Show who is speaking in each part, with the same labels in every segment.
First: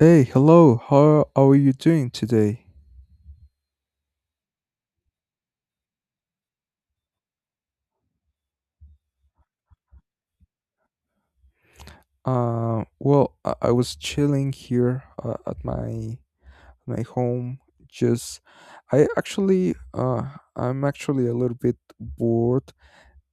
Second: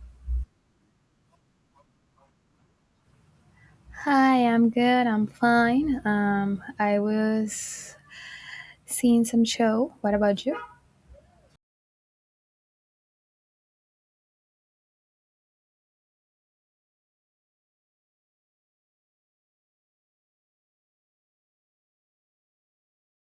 Speaker 1: Hey, hello. How are you doing today?
Speaker 2: Hi, I'm good. I'm fine. I was seeing some show. What about you?
Speaker 1: I was chilling here at my home. Just, I actually, uh, I'm actually a little bit bored,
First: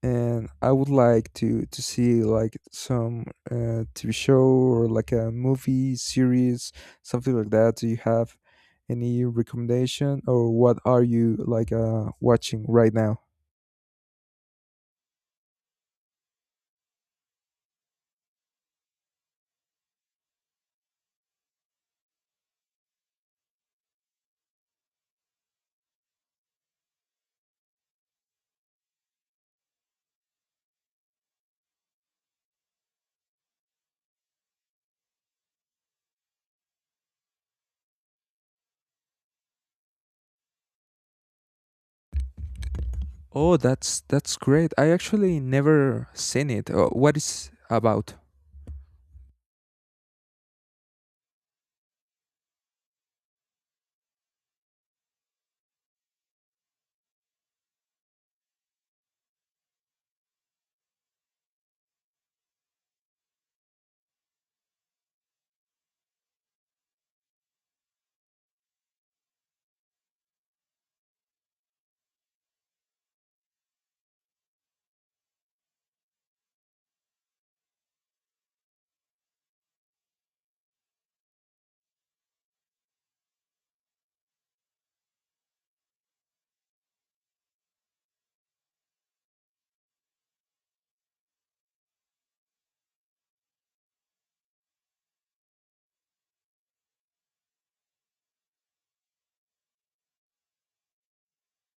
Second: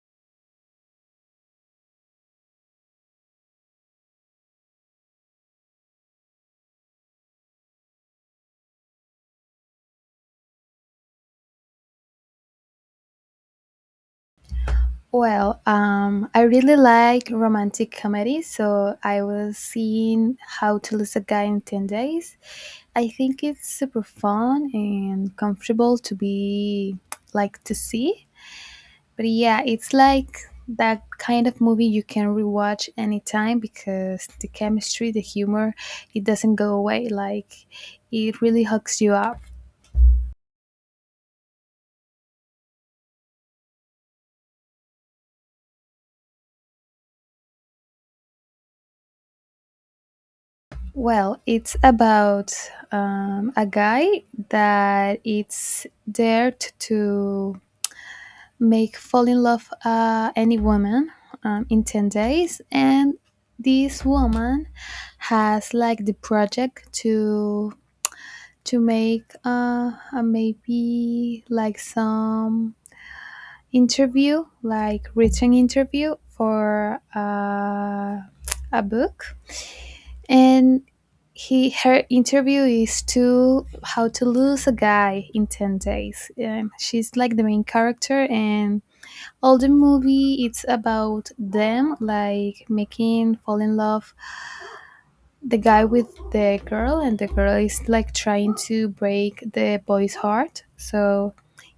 Speaker 1: and I would like to see like some TV show or like a movie series, something like that. Do you have any recommendation, or what are you like watching right now?
Speaker 2: Well, I really like romantic comedy, so I was seeing How to Lose a Guy in 10 Days. I think it's super fun and comfortable to be like to see. But yeah, it's like that kind of movie you can rewatch anytime because the chemistry, the humor, it doesn't go away. Like it really hooks you up.
Speaker 1: Oh, that's great. I actually never seen it. What is about?
Speaker 2: Well, it's about a guy that it's dared to make fall in love any woman in 10 days, and this woman has like the project to make maybe like some interview, like written interview for a book, and he her interview is to how to lose a guy in 10 days. She's like the main character, and all the movie it's about them like making fall in love the guy with the girl, and the girl is like trying to break the boy's heart. So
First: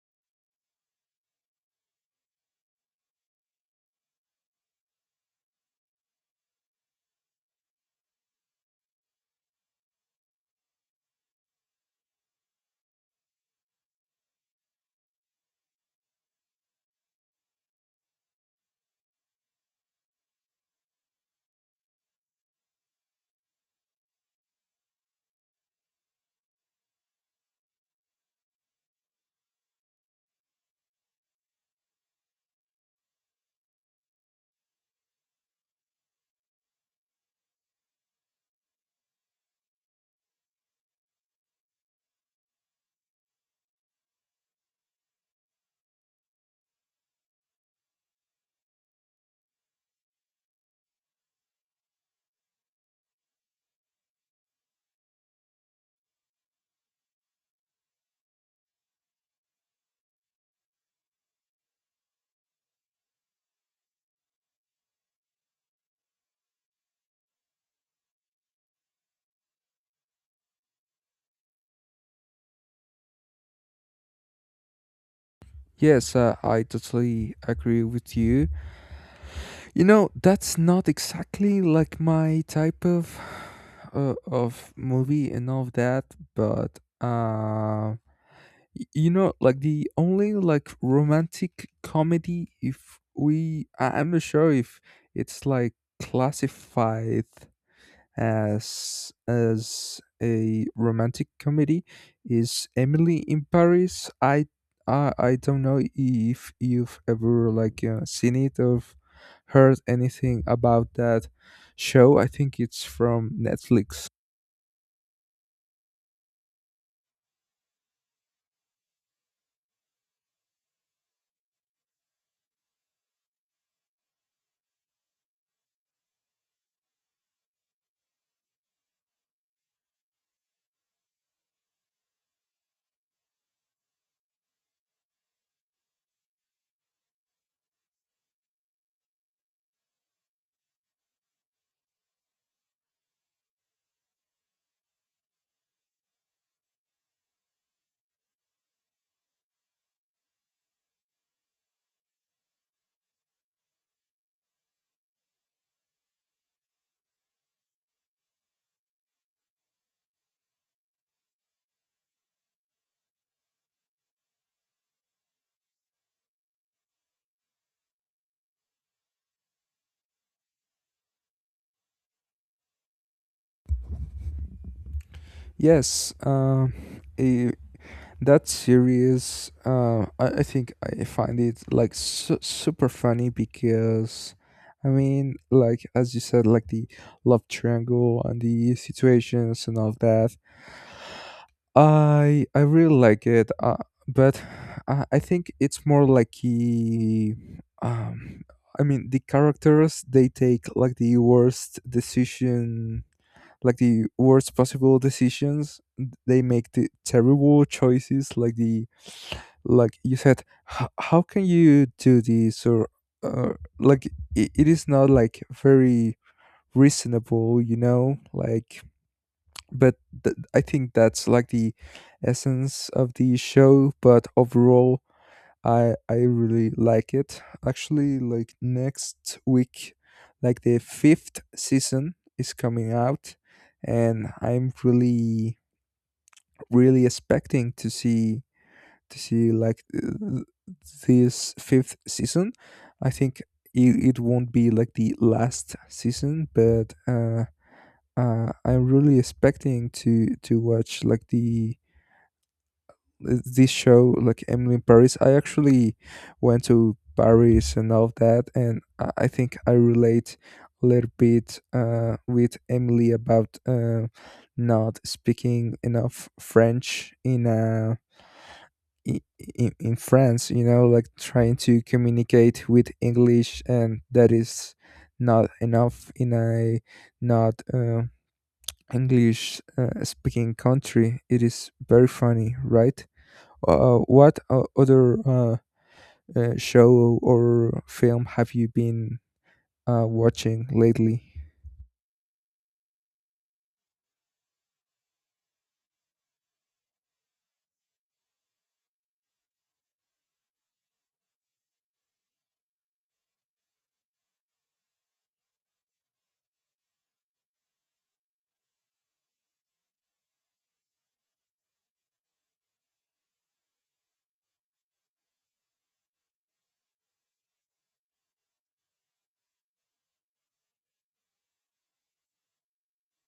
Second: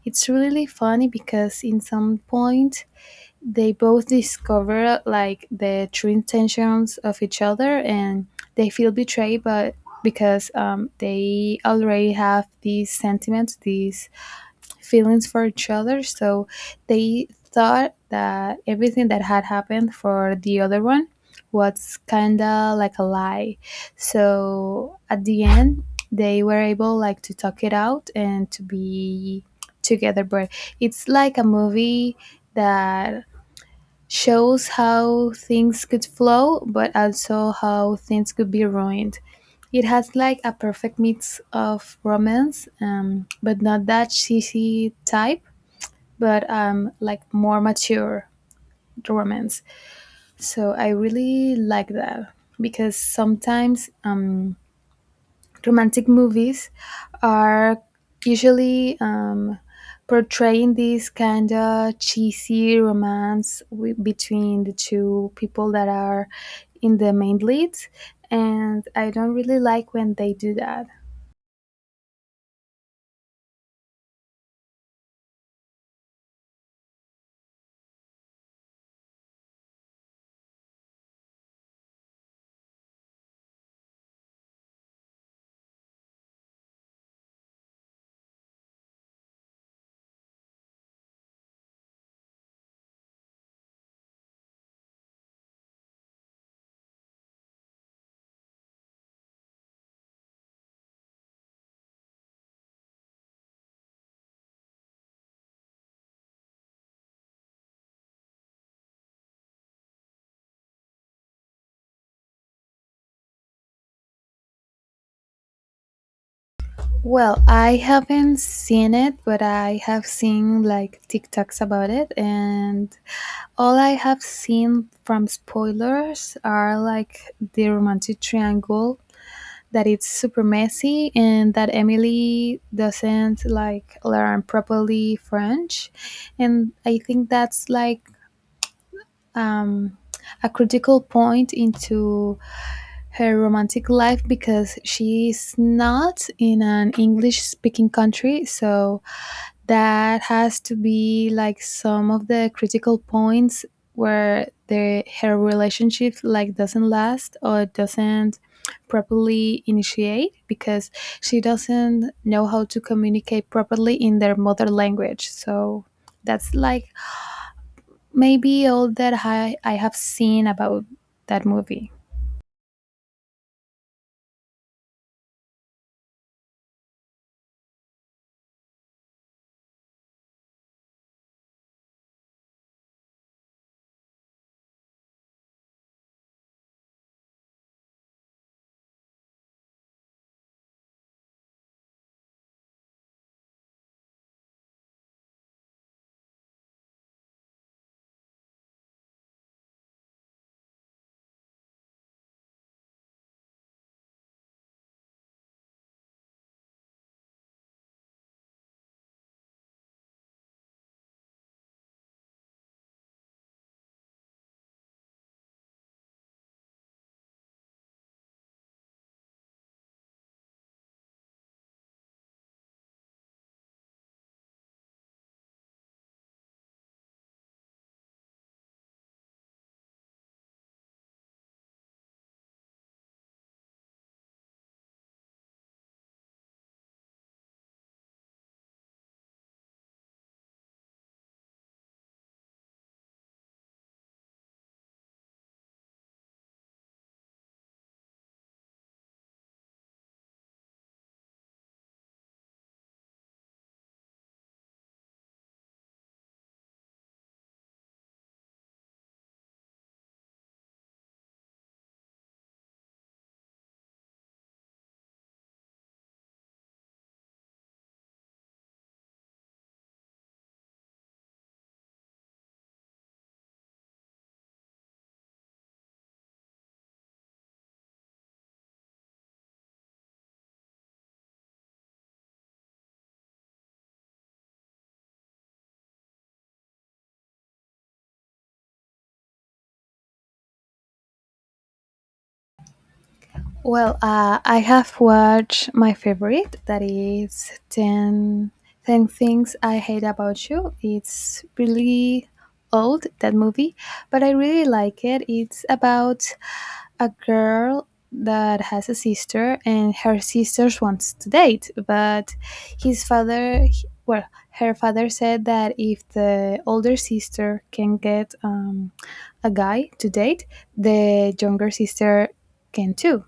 Speaker 2: it's really funny because in some point they both discover like the true intentions of each other, and they feel betrayed but because they already have these sentiments, these feelings for each other. So they thought that everything that had happened for the other one was kind of like a lie. So at the end, they were able like to talk it out and to be together. But it's like a movie that shows how things could flow but also how things could be ruined. It has like a perfect mix of romance, but not that cheesy type but like more mature romance. So I really like that because sometimes romantic movies are usually portraying this kind of cheesy romance between the two people that are in the main leads, and I don't really like when they do that.
Speaker 1: Yes, I totally agree with you. You know, that's not exactly like my type of movie and all of that, but you know, like the only like romantic comedy if I'm not sure if it's like classified as a romantic comedy is Emily in Paris. I don't know if you've ever like seen it or heard anything about that show. I think it's from Netflix.
Speaker 2: Well, I haven't seen it, but I have seen like TikToks about it, and all I have seen from spoilers are like the romantic triangle that it's super messy and that Emily doesn't like learn properly French. And I think that's like um, a critical point into her romantic life because she's not in an English speaking country. So that has to be like some of the critical points where the her relationship like doesn't last or doesn't properly initiate because she doesn't know how to communicate properly in their mother language. So that's like maybe all that I have seen about that movie.
Speaker 1: Yes, um, that series I think I find it like super funny because I mean like as you said like the love triangle and the situations and all of that I really like it but I think it's more like the um I mean the characters they take like the worst decision, like the worst possible decisions, they make the terrible choices, like, the like you said, how can you do this, or uh, like it is not like very reasonable, you know, like, but I think that's like the essence of the show. But overall, I really like it. Actually, like next week like the fifth season is coming out, and I'm really really expecting to see, to see like uh, this fifth season. I think it, it won't be like the last season, but I'm really expecting to watch like the this show, like Emily in Paris. I actually went to Paris and all of that, and I think I relate a little bit with Emily about not speaking enough French in a i- in France, you know, like trying to communicate with English, and that is not enough in a not English speaking country. It is very funny, right? What other show or film have you been watching lately?
Speaker 2: Well, I have watched my favorite, that is ten Things I Hate About You. It's really old, that movie, but I really like it. It's about a girl that has a sister, and her sister wants to date, but his father, well, her father said that if the older sister can get a guy to date, the younger sister can too.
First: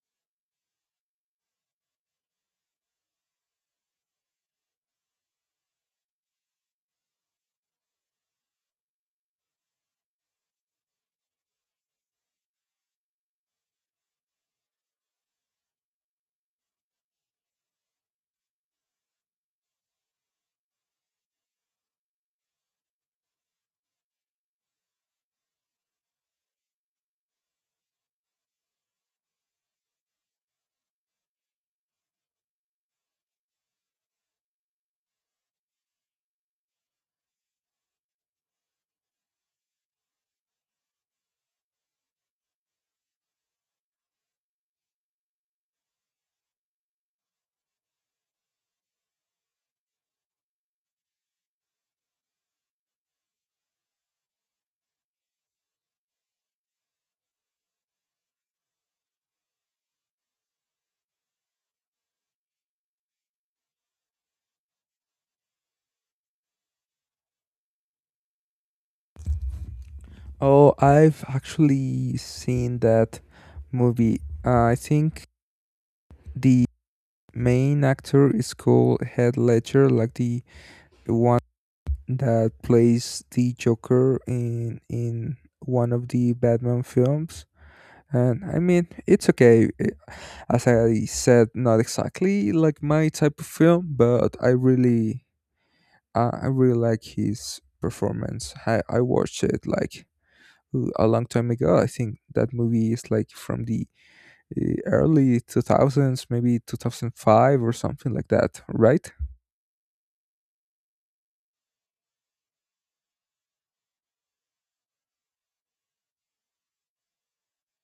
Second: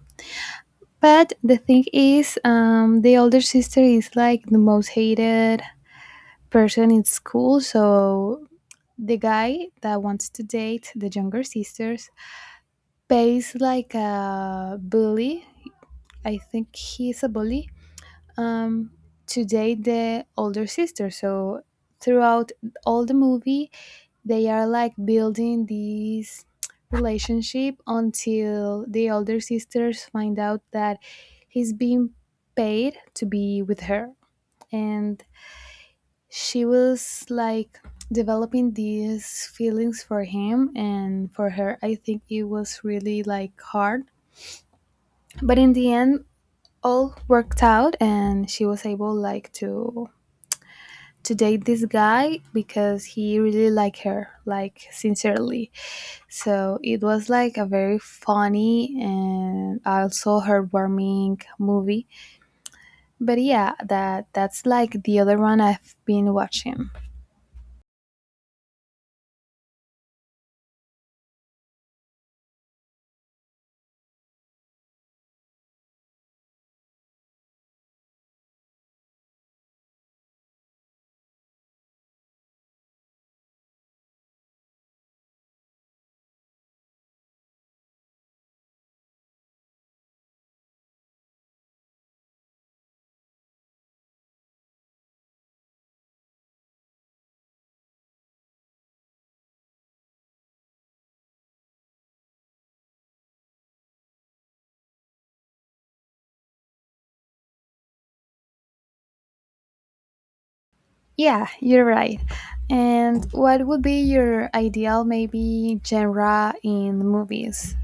Speaker 2: But the thing is, the older sister is like the most hated person in school. So the guy that wants to date the younger sisters pays like a bully. I think he's a bully, um, to date the older sister. So throughout all the movie, they are like building this relationship until the older sisters find out that he's being paid to be with her. And she was like developing these feelings for him and for her. I think it was really like hard. But in the end, all worked out and she was able like to date this guy because he really liked her like sincerely. So it was like a very funny and also heartwarming movie. But yeah, that's like the other one I've been watching.
Speaker 1: Oh, I've actually seen that movie. I think the main actor is called Head Ledger, like the one that plays the Joker in one of the Batman films. And I mean, it's okay. As I said, not exactly like my type of film, but I really like his performance. I watched it like ooh, a long time ago. I think that movie is like from the early 2000s, maybe 2005 or something like that, right?
Speaker 2: Yeah, you're right. And what would be your ideal maybe genre in movies?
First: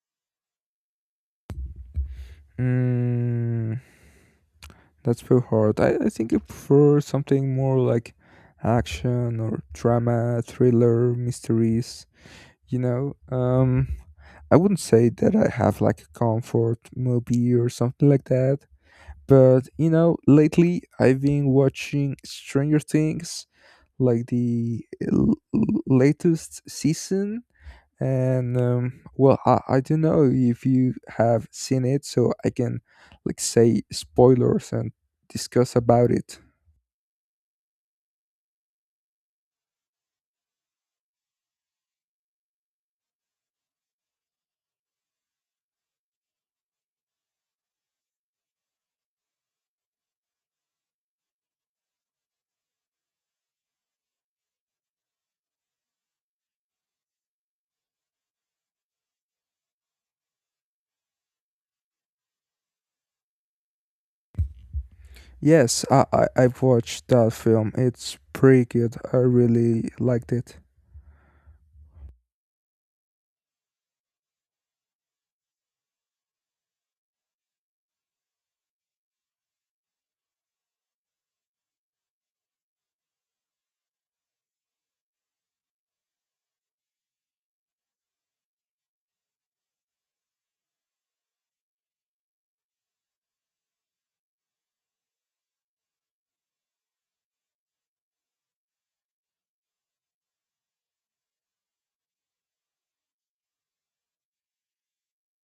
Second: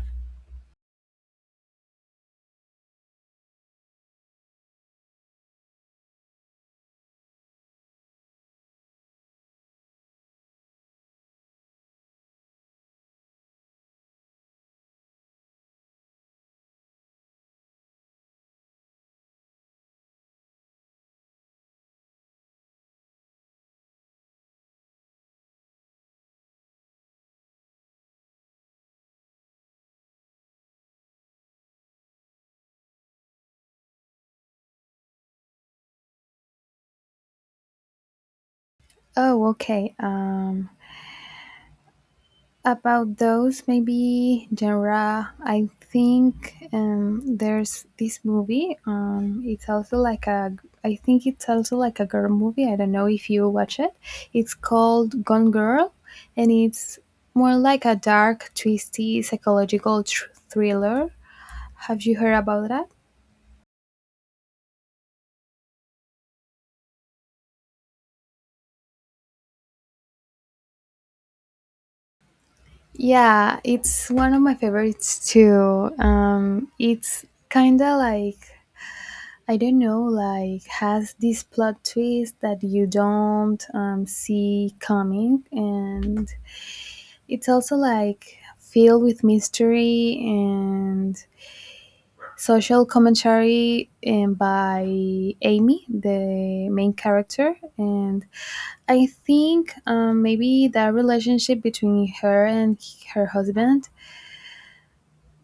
Speaker 1: Mm, that's very hard. I think I prefer something more like action or drama, thriller, mysteries. You know, I wouldn't say that I have like a comfort movie or something like that. But you know, lately I've been watching Stranger Things, like the latest season. And well, I don't know if you have seen it, so I can like say spoilers and discuss about it.
Speaker 2: Oh, okay. About those maybe genre, I think there's this movie, it's also like a I think it's also like a girl movie. I don't know if you watch it. It's called Gone Girl. And it's more like a dark twisty psychological thriller. Have you heard about that?
Speaker 1: Yes, I I've watched that film. It's pretty good. I really liked it.
Speaker 2: Yeah, it's one of my favorites too. It's kind of like, I don't know, like has this plot twist that you don't see coming, and it's also like filled with mystery and social commentary and by Amy, the main character, and I think maybe that relationship between her and her husband.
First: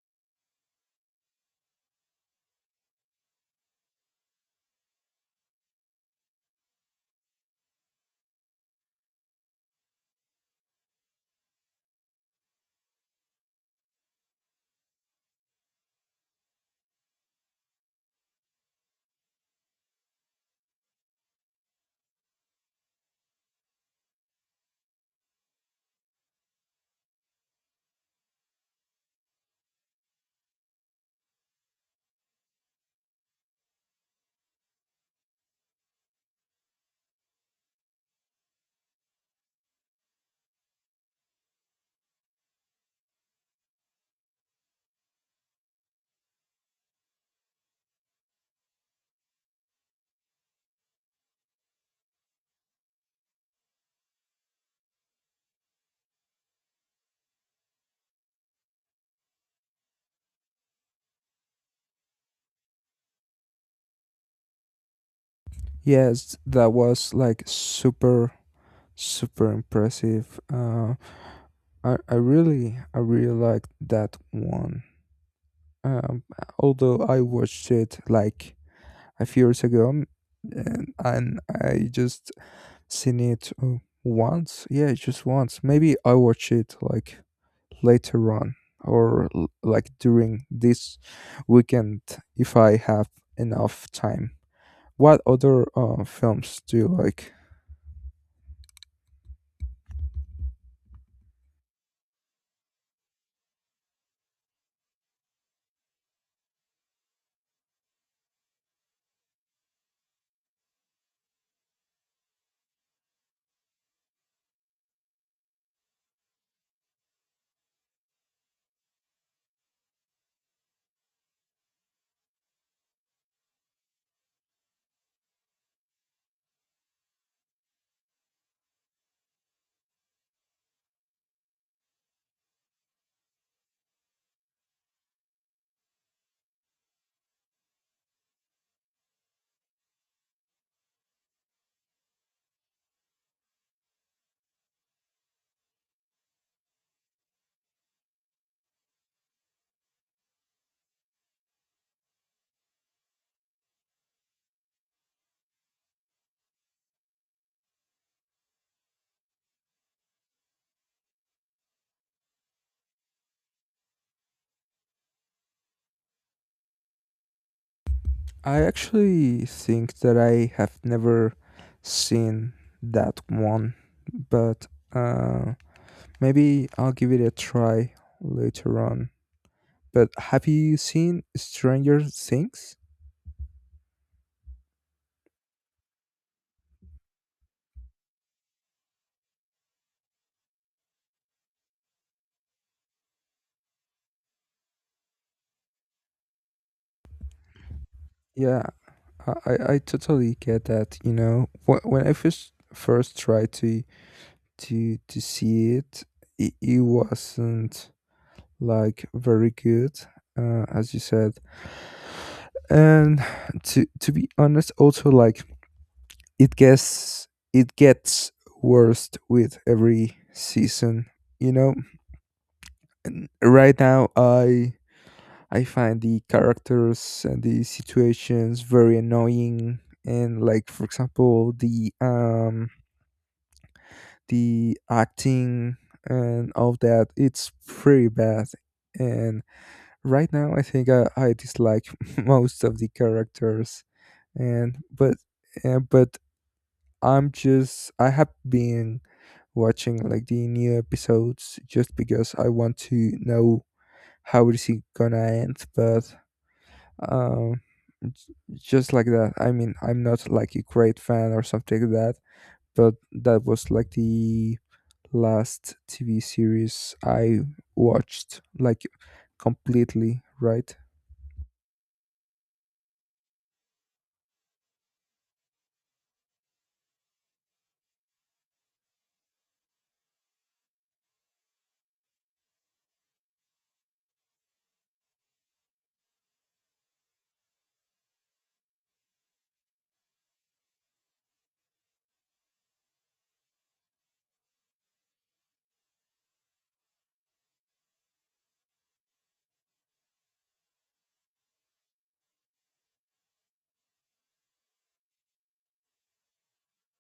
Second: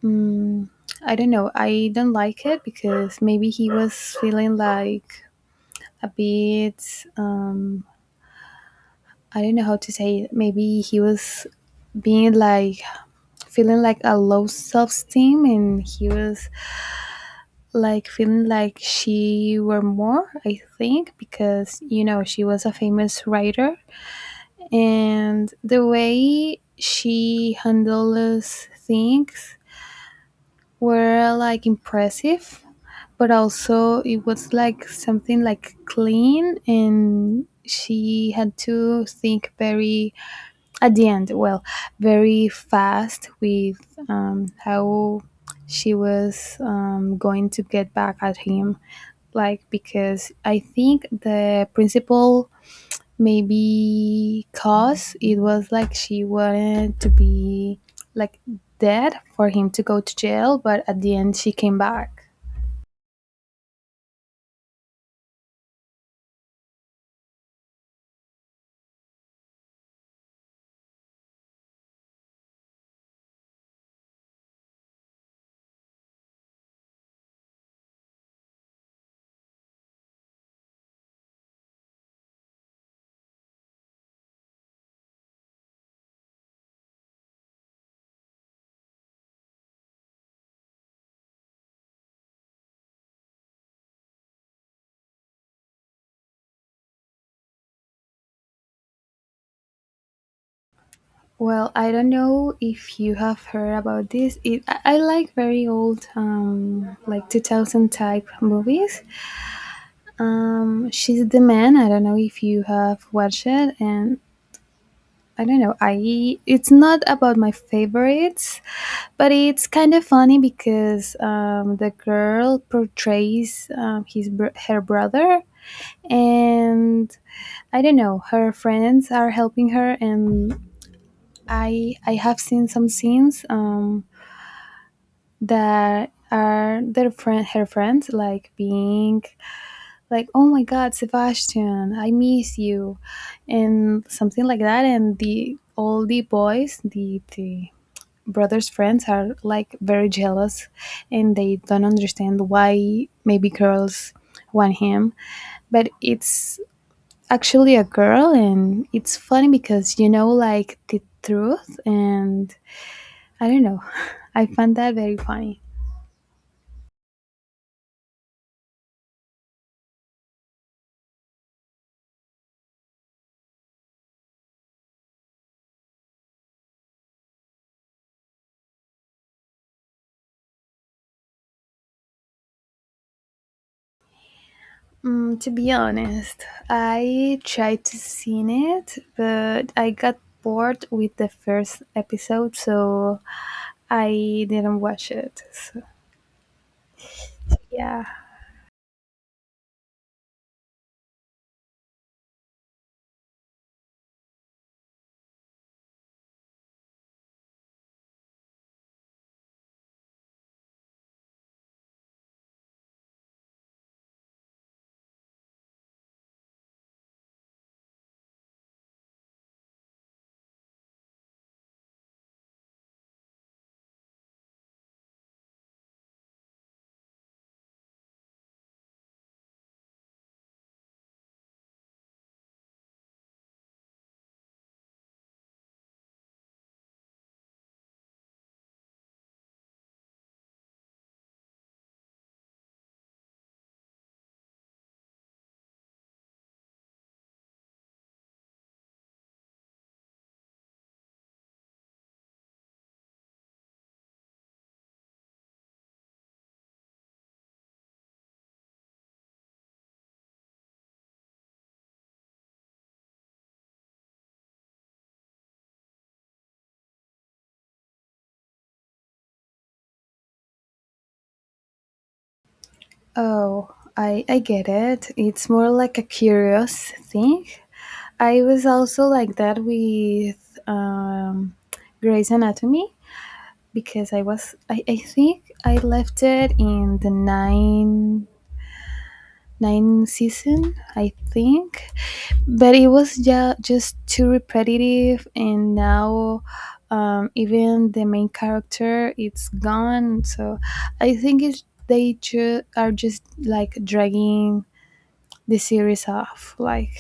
Speaker 2: Um, I don't know. I don't like it because maybe he was feeling like a bit I don't know how to say it. Maybe he was being like feeling like a low self-esteem, and he was like feeling like she were more. I think because you know she was a famous writer, and the way she handles things were like impressive. But also it was like something like clean, and she had to think very at the end, well, very fast with how she was going to get back at him. Like, because I think the principal maybe cause it was like she wanted to be like dead for him to go to jail, but at the end she came back.
Speaker 1: Yes, that was like super super impressive. I really I really liked that one. Um, although I watched it like a few years ago, and I just seen it once? Yeah, just once. Maybe I watch it like later on or like during this weekend if I have enough time. What other films do you like?
Speaker 2: Well, I don't know if you have heard about this. It, I like very old, like 2000 type movies. She's the Man. I don't know if you have watched it, and I don't know. I it's not about my favorites, but it's kind of funny because the girl portrays her brother, and I don't know. Her friends are helping her, and I have seen some scenes that are their friend her friends like being like, oh my god, Sebastian, I miss you, and something like that. And the all the boys, the brother's friends, are like very jealous, and they don't understand why maybe girls want him, but it's actually a girl. And it's funny because you know like the truth, and I don't know. I find that very funny.
Speaker 1: I actually think that I have never seen that one, but uh, maybe I'll give it a try later on. But have you seen Stranger Things?
Speaker 2: Mm, to be honest, I tried to see it, but I got bored with the first episode, so I didn't watch it. So, yeah.
Speaker 1: Yeah, I totally get that. You know, when I first tried to to see it, it, it wasn't like very good, as you said. And to be honest, also like it gets it gets worse with every season. You know, and right now I find the characters and the situations very annoying. And like for example, the acting and all that, it's pretty bad. And right now, I think I dislike most of the characters. And but I'm just I have been watching like the new episodes just because I want to know how is it gonna end. But um, just like that. I mean, I'm not like a great fan or something like that, but that was like the last TV series I watched, like completely, right?
Speaker 2: Oh, I get it. It's more like a curious thing. I was also like that with um, Grey's Anatomy because I think I left it in the nine season, I think. But it was, yeah, just too repetitive, and now even the main character it's gone. So I think it's, they are just like dragging the series off, like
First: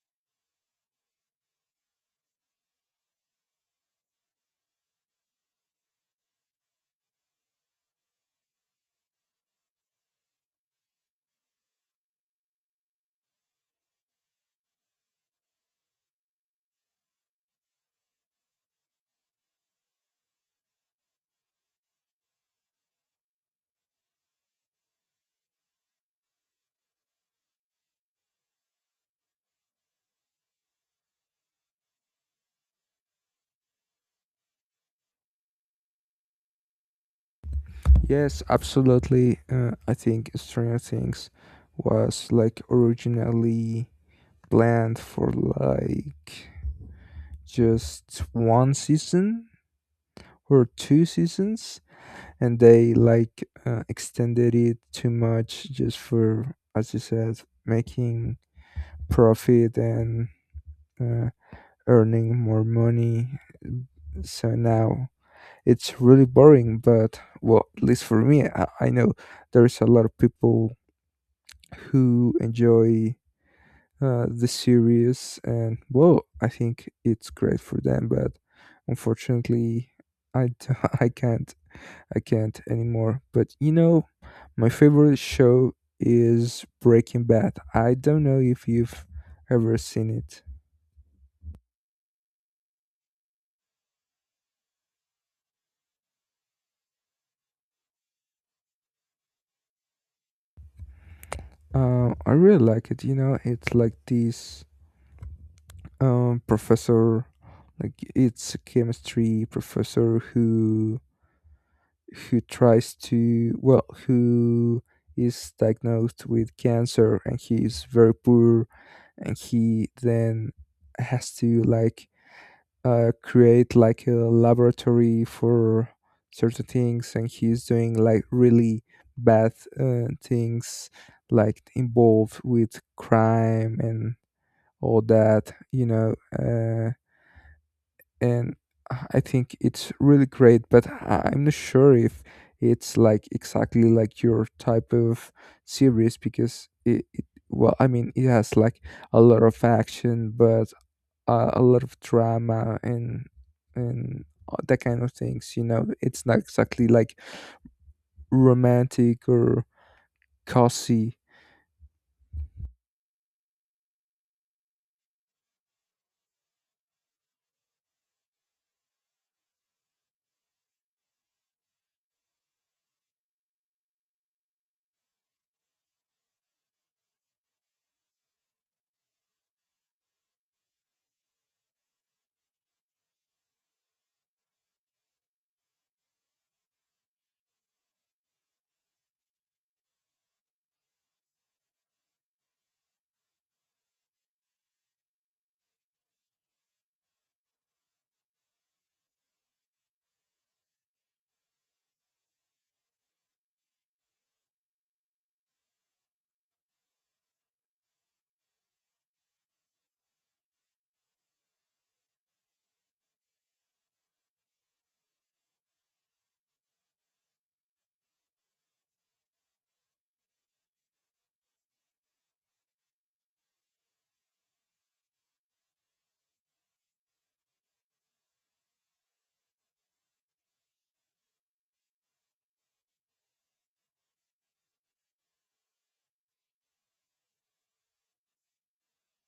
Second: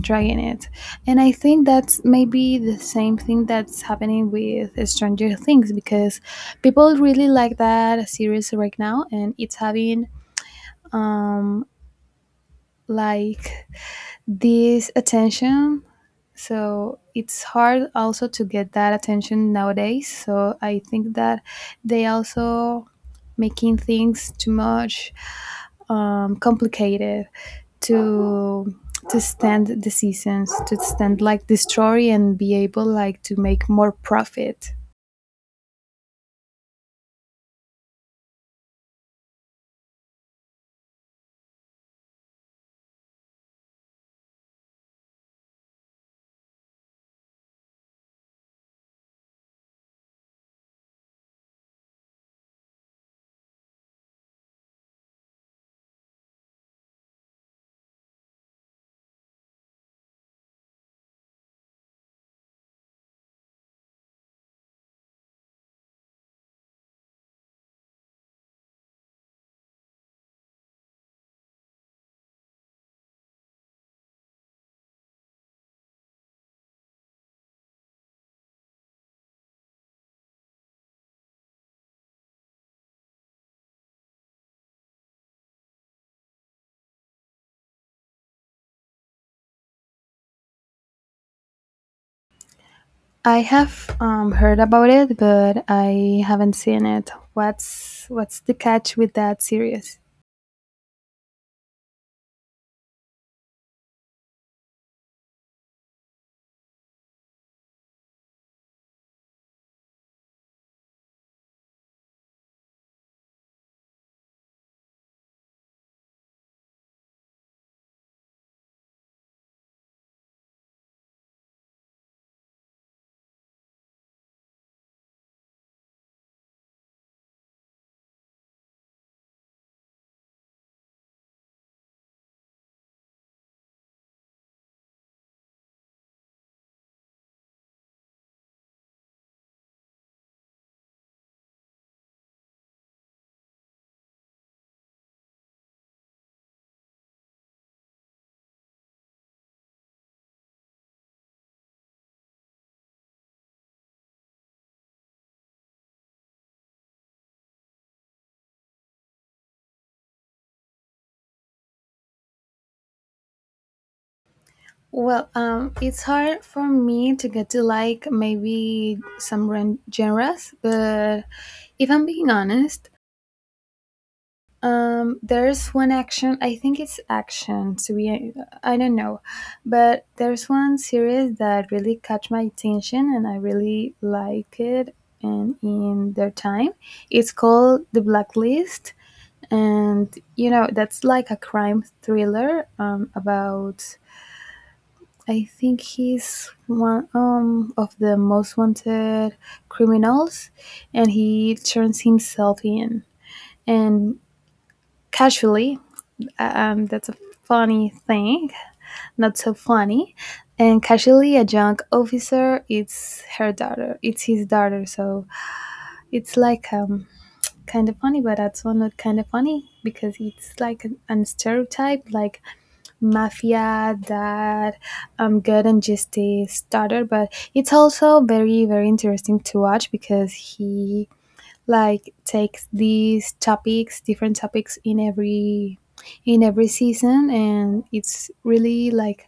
Speaker 2: dragging it. And I think that's maybe the same thing that's happening with Stranger Things because people really like that series right now, and it's having um like this attention. So it's hard also to get that attention nowadays. So I think that they also making things too much complicated to to stand the seasons, to stand like the story, and be able like to make more profit.
Speaker 1: Yes, absolutely. I think Stranger Things was like originally planned for like just one season or two seasons, and they like extended it too much just for, as you said, making profit and uh, earning more money. So now it's really boring, but well, at least for me I know there's a lot of people who enjoy the series, and well I think it's great for them, but unfortunately i d- I can't I can't anymore. But you know, my favorite show is Breaking Bad. I don't know if you've ever seen it.
Speaker 2: I have heard about it, but I haven't seen it. What's the catch with that series?
Speaker 1: I really like it. You know, it's like this professor, like it's a chemistry professor who tries to, well, who is diagnosed with cancer and he is very poor, and he then has to like create like a laboratory for certain things, and he's doing like really bad things, like involved with crime and all that, you know. And I think it's really great, but I'm not sure if it's like exactly like your type of series because it, well I mean it has like a lot of action, but a lot of drama, and that kind of things. You know, it's not exactly like romantic or cozy.
Speaker 2: Well, it's hard for me to get to like maybe some genres, but if I'm being honest, there's one action. I think it's action. To be, I don't know, but there's one series that really caught my attention, and I really like it. And in their time, it's called The Blacklist, and you know that's like a crime thriller about I think he's one of the most wanted criminals, and he turns himself in. And casually, that's a funny thing, not so funny. And casually, a young officer, it's her daughter, it's his daughter. So it's like kind of funny, but that's also not kind of funny because it's like an stereotype, like mafia that good and just a starter. But it's also very very interesting to watch because he like takes these topics, different topics, in every season, and it's really like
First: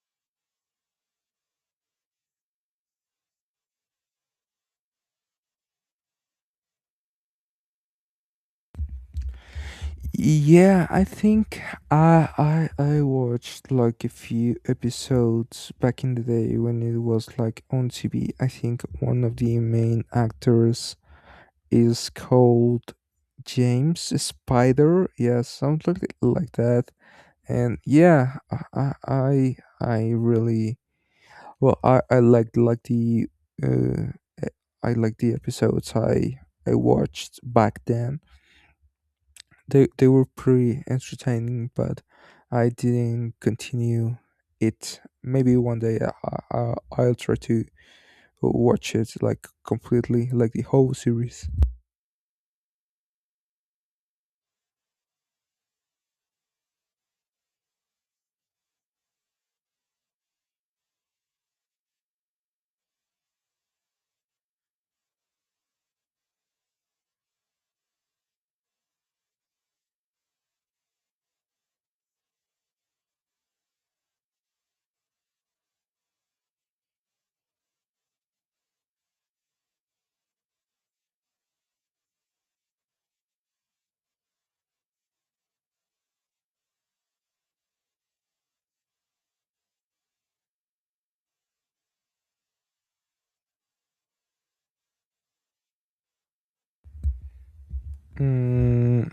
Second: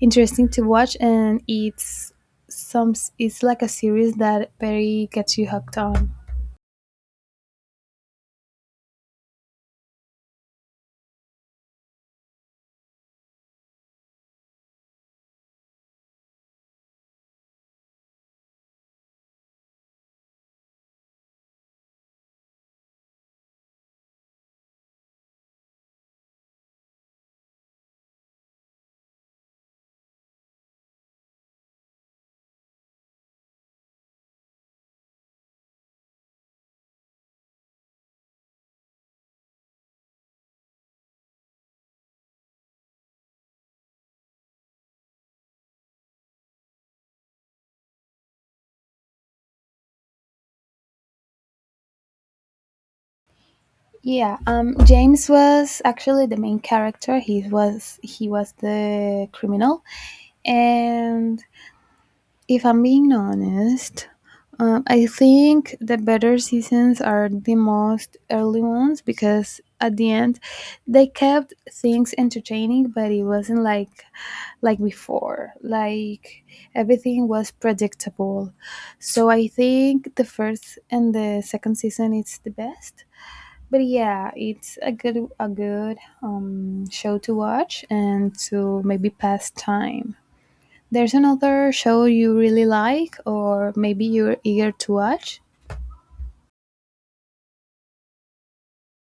Speaker 2: interesting to watch. And it's some it's like a series that very gets you hooked on.
Speaker 1: Yeah, I think I watched like a few episodes back in the day when it was like on TV. I think one of the main actors is called James Spider. Yeah, something like that. And yeah, I I I really well, I liked like the uh, e- I like the episodes I watched back then. They were pretty entertaining, but I didn't continue it. Maybe one day, I'll try to watch it like completely, like the whole series.
Speaker 2: Yeah, James was actually the main character. He was he was the criminal. And if I'm being honest, I think the better seasons are the most early ones because at the end they kept things entertaining, but it wasn't like before. Like everything was predictable. So I think the first and the second season it's the best. But yeah, it's a good show to watch and to maybe pass time. There's another show you really like, or maybe you're eager to watch?
Speaker 1: Mm,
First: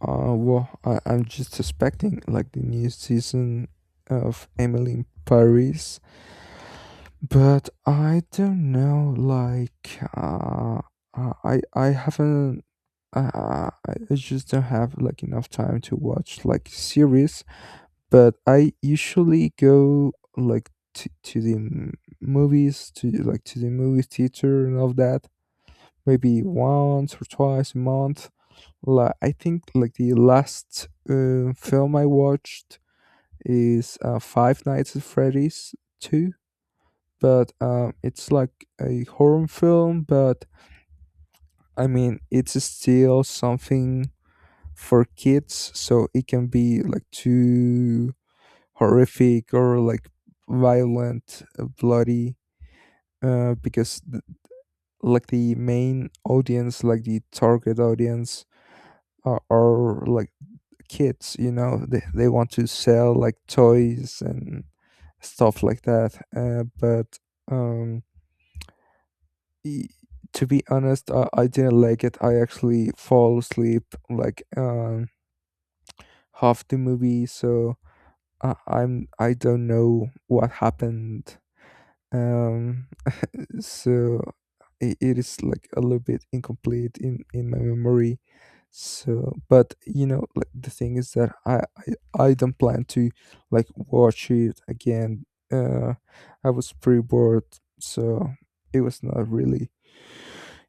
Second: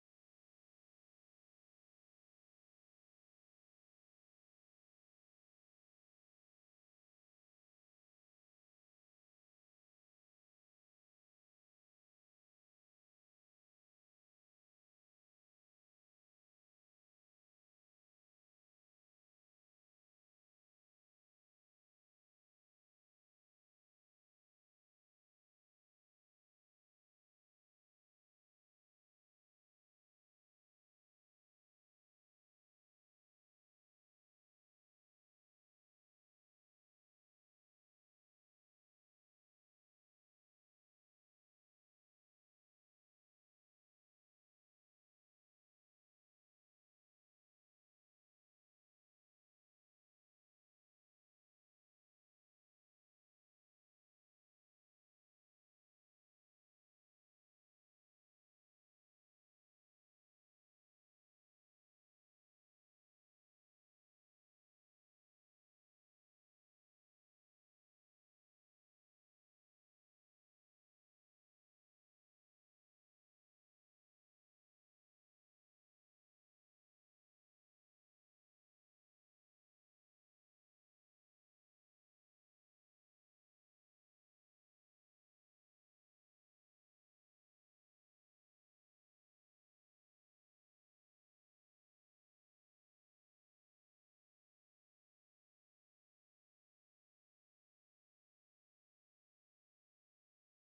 Speaker 1: I'm just expecting like the new season of Emily in Paris. But I don't know, like, I haven't, uh, I just don't have like enough time to watch like series. But I usually go like to the movies, to like to the movie theater and all that. Maybe once or twice a month. Like I think like the last film I watched is Five Nights at Freddy's two, but it's like a horror film. But I mean, it's still something for kids, so it can be like too horrific or like violent, bloody, because like the main audience, like the target audience, are like kids, you know, they want to sell like toys and stuff like that, but um y- to be honest, I didn't like it. I actually fall asleep like half the movie, so I don't know what happened. Um, so it is like a little bit incomplete in my memory. So, but you know, like the thing is that I don't plan to like watch it again. Uh, I was pretty bored, so it was not really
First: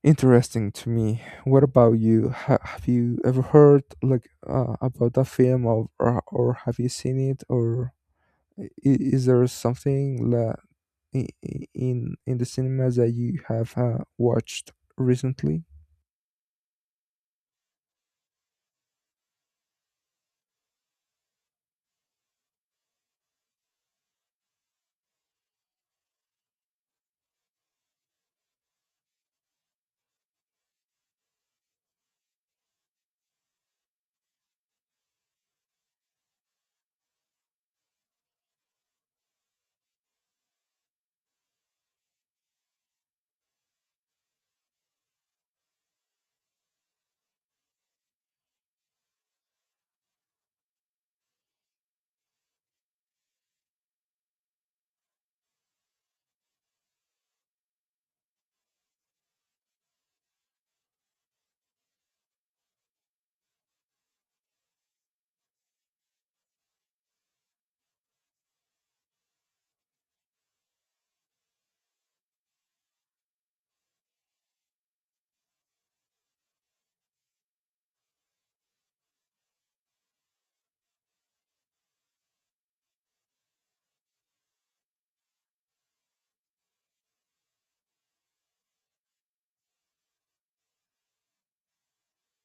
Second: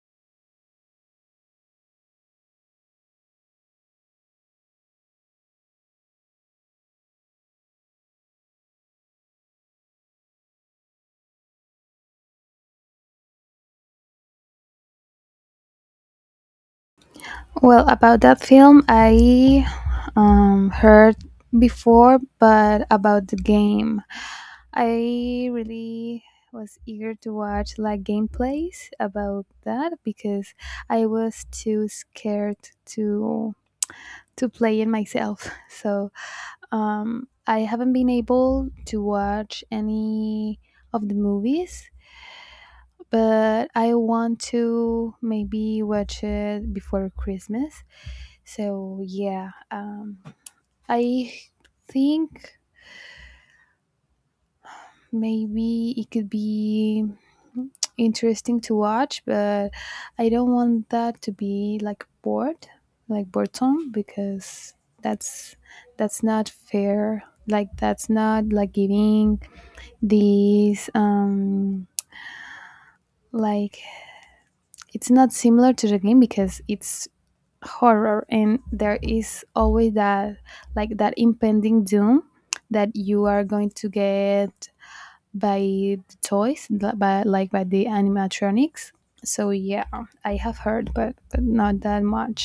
Speaker 1: interesting to me. What about you? Have you ever heard like about that film, or have you seen it, or is there something in the cinemas that you have watched recently?
Speaker 2: Well, about that film, I heard before, but about the game, I really was eager to watch like gameplays about that because I was too scared to to play it myself. So I haven't been able to watch any of the movies, but I want to maybe watch it before Christmas. So yeah, I think maybe it could be interesting to watch, but I don't want that to be like bored, like boredom, because that's that's not fair. Like that's not like giving these like it's not similar to the game because it's horror, and there is always that like that impending doom that you are going to get by the toys by like by the animatronics. So yeah, I have heard, but not that much.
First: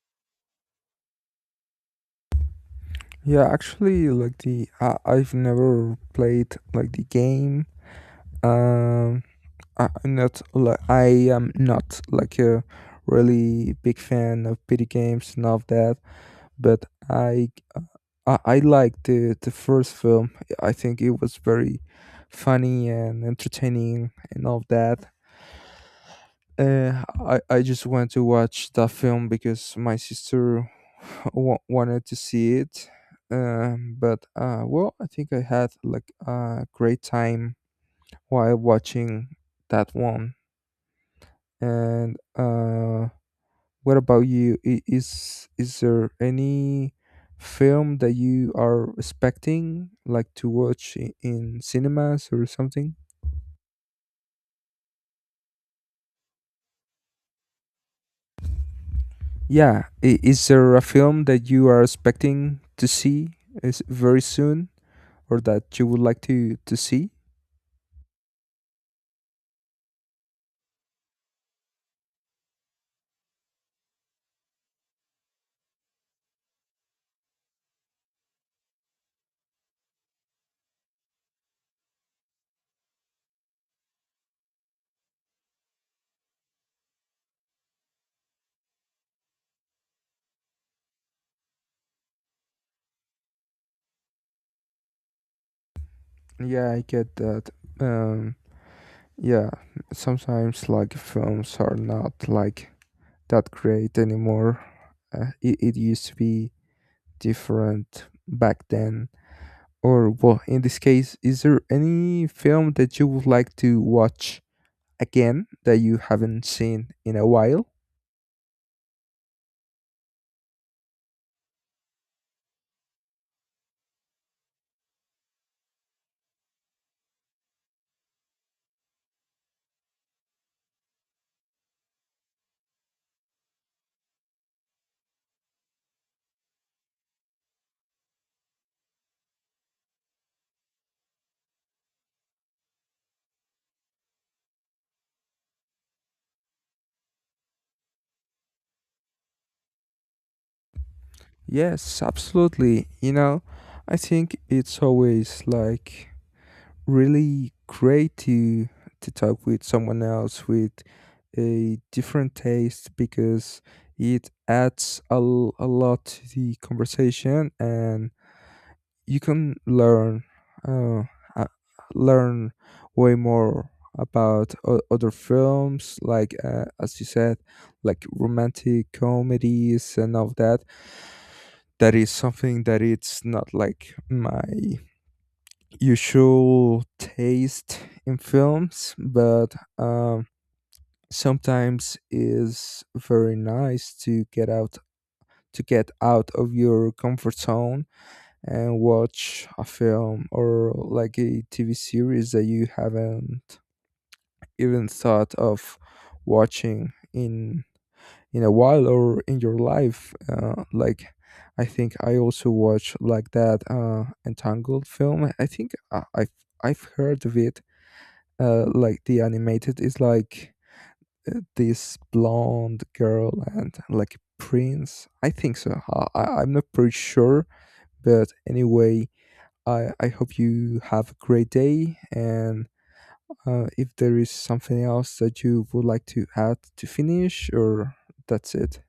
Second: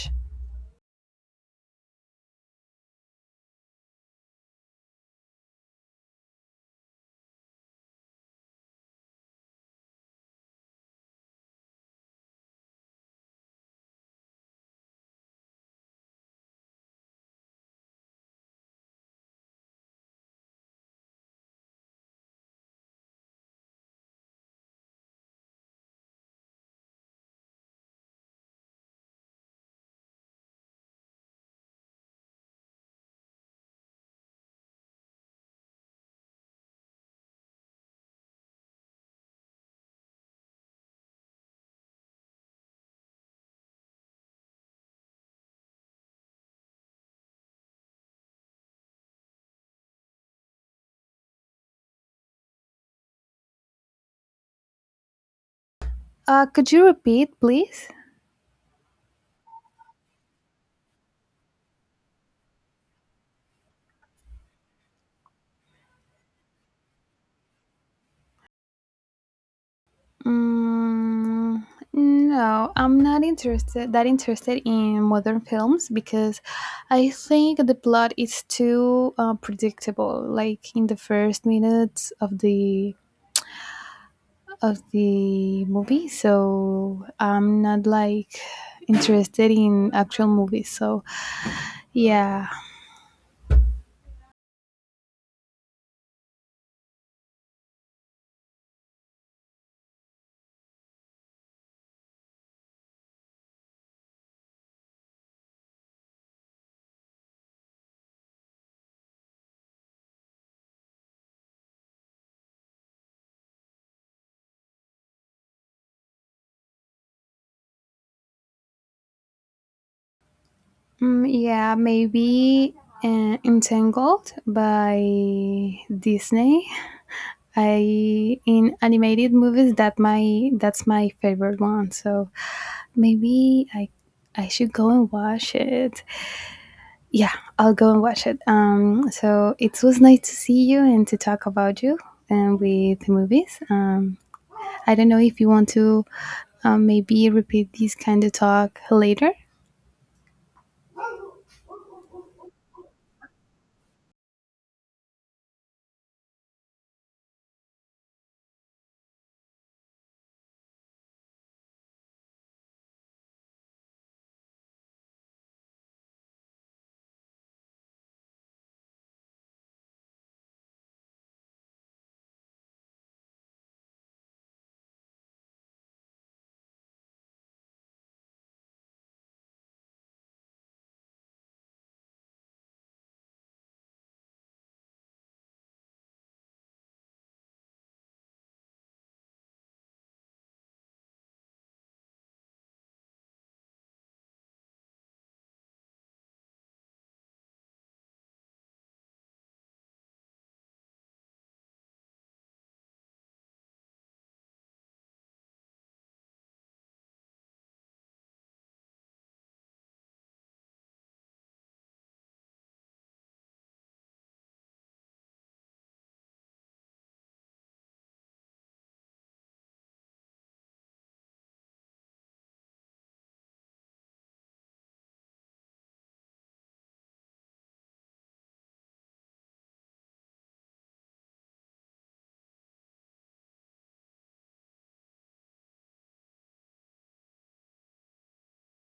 Speaker 1: Yeah, actually, like the I've never played like the game. Um, I am not like a really big fan of video games and of that. But I uh, I liked the first film. I think it was very funny and entertaining and all that. I just went to watch that film because my sister wanted to see it. But well, I think I had like a great time while watching that one. And what about you? Is there any film that you are expecting like to watch in cinemas or something?
Speaker 2: Could you repeat, please?
Speaker 1: Yeah, is there a film that you are expecting to see is very soon or that you would like to see?
Speaker 2: Mm, no, I'm not interested that interested in modern films because I think the plot is too predictable like in the first minutes of the movie. So I'm not like interested in actual movies, so yeah.
Speaker 1: Yeah, I get that. Um, yeah, sometimes like films are not like that great anymore. It, it used to be different back then. Or, well, in this case, is there any film that you would like to watch again that you haven't seen in a while?
Speaker 2: Mm, yeah, maybe Entangled by Disney. I in animated movies that my that's my favorite one. So maybe I should go and watch it. Yeah, I'll go and watch it. So it was nice to see you and to talk about you and with the movies. I don't know if you want to maybe repeat this kind of talk later.
Speaker 1: Yes, absolutely. You know, I think it's always like really great to talk with someone else with a different taste because it adds a lot to the conversation, and you can learn uh, uh, learn way more about other films, like as you said, like romantic comedies and all that. That is something that it's not like my usual taste in films, but um, sometimes is very nice to get out of your comfort zone and watch a film or like a TV series that you haven't even thought of watching in a while or in your life. Like I think I also watch like that Entangled film. I think I've heard of it like the animated is like this blonde girl and like a prince I think. So I'm not pretty sure, but anyway, I hope you have a great day, and if there is something else that you would like to add, to finish, or that's it.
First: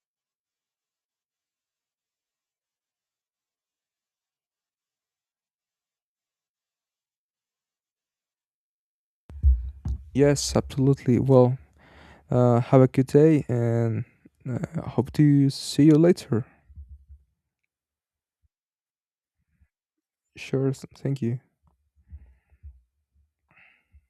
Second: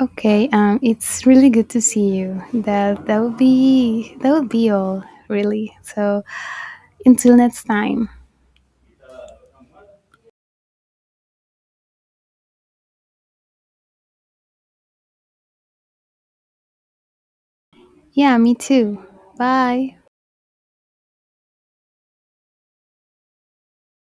Speaker 2: Okay, it's really good to see you. That would be that would be all, really. So until next time.
Speaker 1: Yes, absolutely. Well, have a good day, and hope to see you later.
Speaker 2: Yeah, me too. Bye.
Speaker 1: Sure, thank you.